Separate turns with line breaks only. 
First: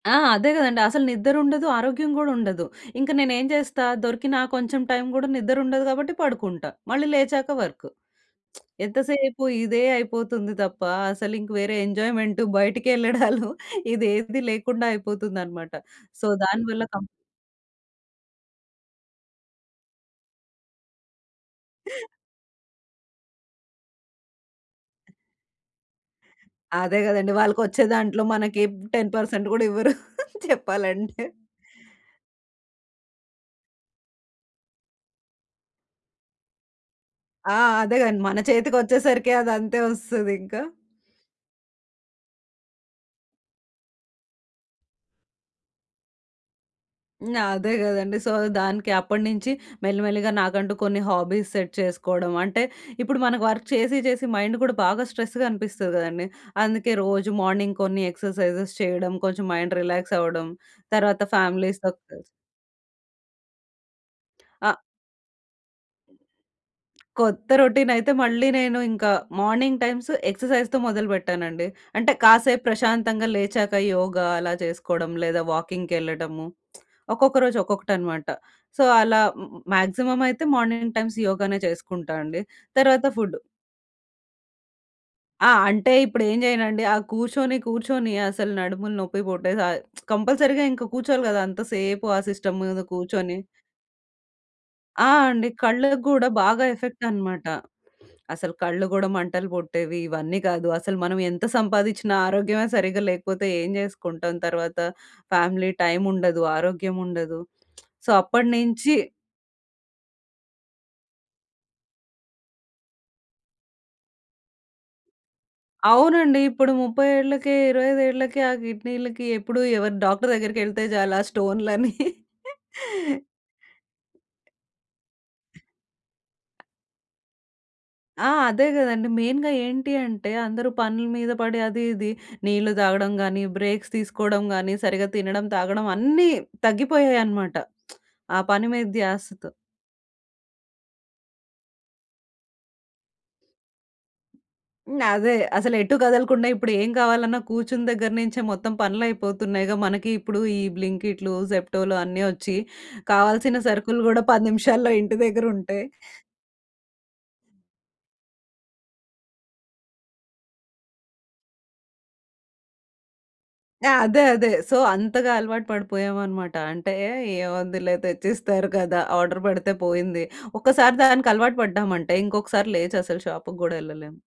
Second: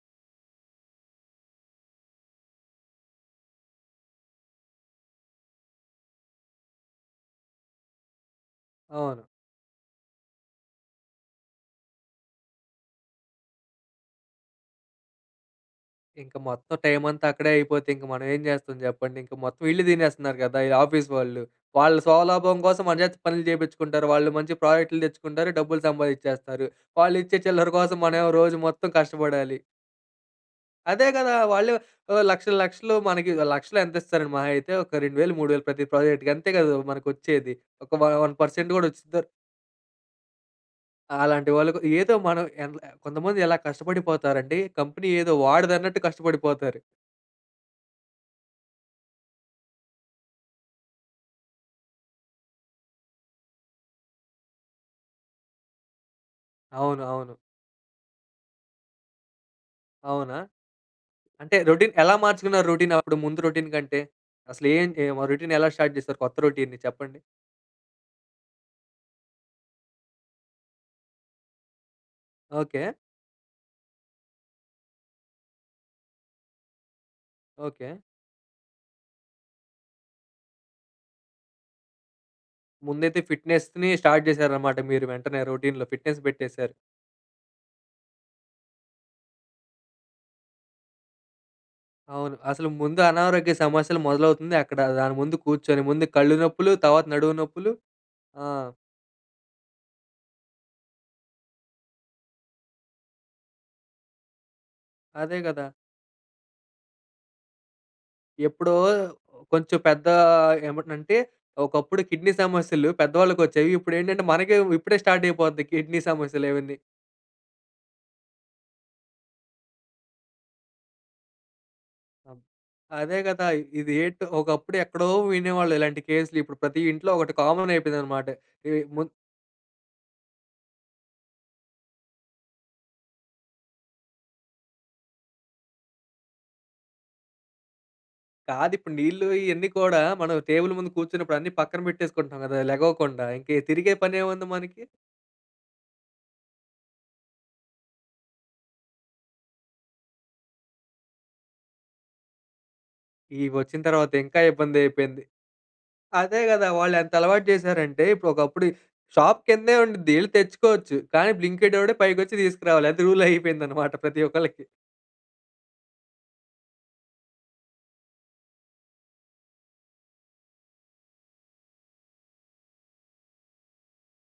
ఆ! అదే గదండీ! అసలు నిద్ర ఉండదు. ఆరోగ్యం గూడా ఉండదు. ఇంక నేనేం చేస్తా దొరికిన ఆ కొంచెం టైం గూడా నిద్ర ఉండదు కాబట్టి పడుకుంటా. మళ్ళీ లేచాక వర్క్. ఎంత
అవును.
సేపు ఇదే అయిపోతుంది తప్ప. అసలింక వేరే ఎంజాయ్‌మెంట్, బయటికెళ్ళడాలు, ఇదేది లేకుండా అయిపోతుందన్నమాట. సో
ఇంక మొత్తం
దానివల్ల కం
టైం అంతా అక్కడే అయిపోతే ఇంక మనం ఏం జేస్తాం చెప్పండి. ఇంక మొత్తం ఈళ్ళే తినేస్తన్నారు గదా! ఈ ఆఫీస్ వాళ్ళు. వాళ్ళ స్వలాభం కోసం మన చేత పనులు జేపిచ్చుకుంటారు. వాళ్ళు మంచి ప్రాజెక్టులు తెచ్చుకుంటారు. డబ్బులు సంపాదిచ్చేస్తారు.
అదే గదండీ!
వాళ్ళిచ్చే చిల్లర
వాళ్ళకొచ్చే
కోసం
దాంట్లో
మనవేమో రోజు
మనకి
మొత్తం
10%
కష్టపడాలి.
గూడా ఇవ్వరు
అదే
చెప్పాలంటే.
గదా! వాళ్ళు ఓ లక్షలు లక్షలు మనకి ఒక 1,00,000లో ఎంత ఇస్తారండి మహా అయితే ఒక 2000, 3000 ప్రతి ప్రాజెక్ట్‌కి. అంతే గదూ మనకొచ్చేది.
ఆ!
ఒక
అదే
వ
గాని
వన్
మన
పర్సెంట్ కూడా వొచ్చిద్ద
చేతికొచ్చేసరికి అదంతే వస్తదింక.
అలాంటి వాళ్ళకు ఏదో మనం ఎనలే కొంతమంది ఎలా కష్టపడిపోతారంటే కంపెనీ ఏదో వాడిదన్నట్టు కష్టపడిపోతారు.
హ్మ్. అదే గదండీ! సో దానికి అప్పడినుంచి మెల్లిమెల్లిగా నాకంటూ కొన్ని హాబీస్ సెట్ చేసుకోవడం. అంటే ఇప్పుడు మనకు వర్క్ చేసి చేసి, మైండు కూడా బాగా స్ట్రెస్‌గా అనిపిస్తది గదండీ! అందుకే
అవును.
రోజు
అవును.
మార్నింగ్ కొన్ని ఎక్సర్‌సైజెస్ చేయడం. కొంచెం మైండ్ రిలాక్స్
అవునా!
అవ్వడం. తర్వాత
అంటే
ఫ్యామిలీస్‌తో
రొటీన్ ఎలా
కలిసి
మార్చుకున్నారు రొటీన్ అప్పుడు ముందు రొటీన్ కంటే?
అ
అసలేం ఏం ఏం ఆ రొటీన్ ఎలా స్టార్ట్ జేశారు కొత్త రొటీన్‌ని చెప్పండి?
కొత్త రొటీన్ అయితే మళ్ళీ నేను ఇంకా మార్నింగ్ టైమ్స్ ఎక్సర్‌సైజ్‌తో మొదలు పెట్టానండి. అంటే కాసేపు
ఓకే.
ప్రశాంతంగా లేచాక యోగ అలా చేసుకోవడం, లేదా వాకింగ్‌కెళ్ళడము. ఒక్కొక్క రోజు
ఓకే.
ఒక్కొక్కటనమాట. సో అలా మ్యాక్సిమమ్ అయితే మార్నింగ్ టైమ్స్ యోగానే చేసుకుంటా అండి. తర్వాత
ముందైతే
ఫుడ్.
ఫిట్‌నెస్‌ని స్టార్ట్ జేశారన్నమాట మీరు వెంటనే
ఆ!
రొటీన్‌లో.
అంటే
ఫిట్‌నెస్
ఇప్పుడేం
పెట్టేశారు.
జేయనండి? ఆ కూర్చొని కూర్చొని అసలు నడుములు నొప్పి పుట్టేశాయి. కంపల్సరీ‌గా ఇంక కూర్చోవాలి గదా! అంతసేపు ఆ
అవును.
సిస్టమ్
అసలు
ముందు
ముందు
కూర్చొని
అనారోగ్య సమస్యలు మొదలవుతుందే అక్కడ.
ఆ!
దాని ముందు
అండి.
కూర్చొని
కళ్ళకి
ముందు
గూడా
కళ్ళు
బాగా
నొప్పులు,
ఎఫెక్ట్
తర్వాత నడుము
అనమాట.
నొప్పులు, ఆ!
అసలు కళ్ళు గూడా మంటలు పుట్టేవి. ఇవన్నీ గాదు అసలు మనం ఎంత సంపాదిచ్చినా ఆరోగ్యమే సరిగ్గా లేకపోతే ఏం జేసుకుంటాం తర్వాత?
అదే
ఫ్యామిలీ
గదా!
టైమ్ ఉండదు. ఆరోగ్యం ఉండదు. సో
ఎప్పుడో
అప్పడినించి
కొంచెం పెద్ద ఏమన్నంటే ఒకప్పుడు కిడ్నీ సమస్యలు పెద్దవాళ్ళకొచ్చేయి. ఇప్పుడేంటంటే మనకే వ్ ఇప్పుడే స్టార్ట్ అయిపోద్ది కిడ్నీ
అవునండి.
సమస్యలు
ఇప్పుడు
ఇవన్నీ.
30 ఏళ్ళకే, 25 ఏళ్లకే ఆ కిడ్నీలకి ఎప్పుడు ఎవర్ డాక్టర్ దగ్గరికెళ్తే చాలు ఆ స్టోనులని
అం అదే గదా! ఇది ఏంటో! ఒకప్పుడు ఎక్కడో వినేవాళ్ళు ఇలాంటి కేసులు. ఇప్పుడు ప్రతి ఇంట్లో ఒకటి కామన్ అయిపోయిందన్నమాట.
ఆ! అదే
ఇది ముం
గదండీ! మెయిన్‌గా ఏంటి అంటే అందరూ పనుల మీద పడి అది ఇది నీళ్ళు తాగడం గానీ, బ్రేక్స్ తీసుకోవడం గానీ, సరిగ్గా తినడం, తాగడం అన్నీ తగ్గిపోయాయనమాట. ఆ పని మీద
కాదిప్పుడు నీళ్ళు
ధ్యాసతో.
ఇయన్నీ కూడా మనం టేబుల్ ముందు కూర్చున్నప్పుడు అన్నీ పక్కన పెట్టేసుకుంటున్నాం గదా! లెగవకుండా. ఇంకీ తిరిగే పనేముంది మనకి.
హ్మ్. అదే. అసలెటూ కదలకుండా ఇప్పుడు ఏం కావాలన్నా కూర్చున్న దగ్గర నుంచే మొత్తం పనులయిపోతున్నాయిగా. మనకి ఇప్పుడు ఈ బ్లింకిటులు, జెప్టోలు అన్నీ వచ్చి కావాల్సిన
ఇవొచ్చిన
సరుకులు
తరువాత
గూడా
ఇంకా
10 నిమిషాల్లో ఇంటి
ఇబ్బందయిపోయింది.
దగ్గర ఉంటే
అదే గదా! వాళ్ళెంతలవాటు జేశారంటే ఇప్పుడు ఒకప్పుడు షాప్ కిందే ఉండిద్ధి. యెళ్లి తెచ్చుకోవచ్చు. కానీ బ్లింకి‌ట్ వోడే పైకొచ్చి తీసుకురావాలి. అది రూల్ అయిపోయిందన్నమాట
ఆ!
ప్రతి
అదే. అదే.
ఒకళ్ళకి.
సో అంతగా అలవాటు పడిపోయాం అనమాట. అంటే ఏముందిలే తెచ్చిస్తారు గదా! ఆర్డర్ పెడితే పోయింది. ఒక్కసారి దానికలవాటు పడ్డామంటే ఇంకొకసారి లేచసలు షాపుకి గూడా యెళ్ళలేము.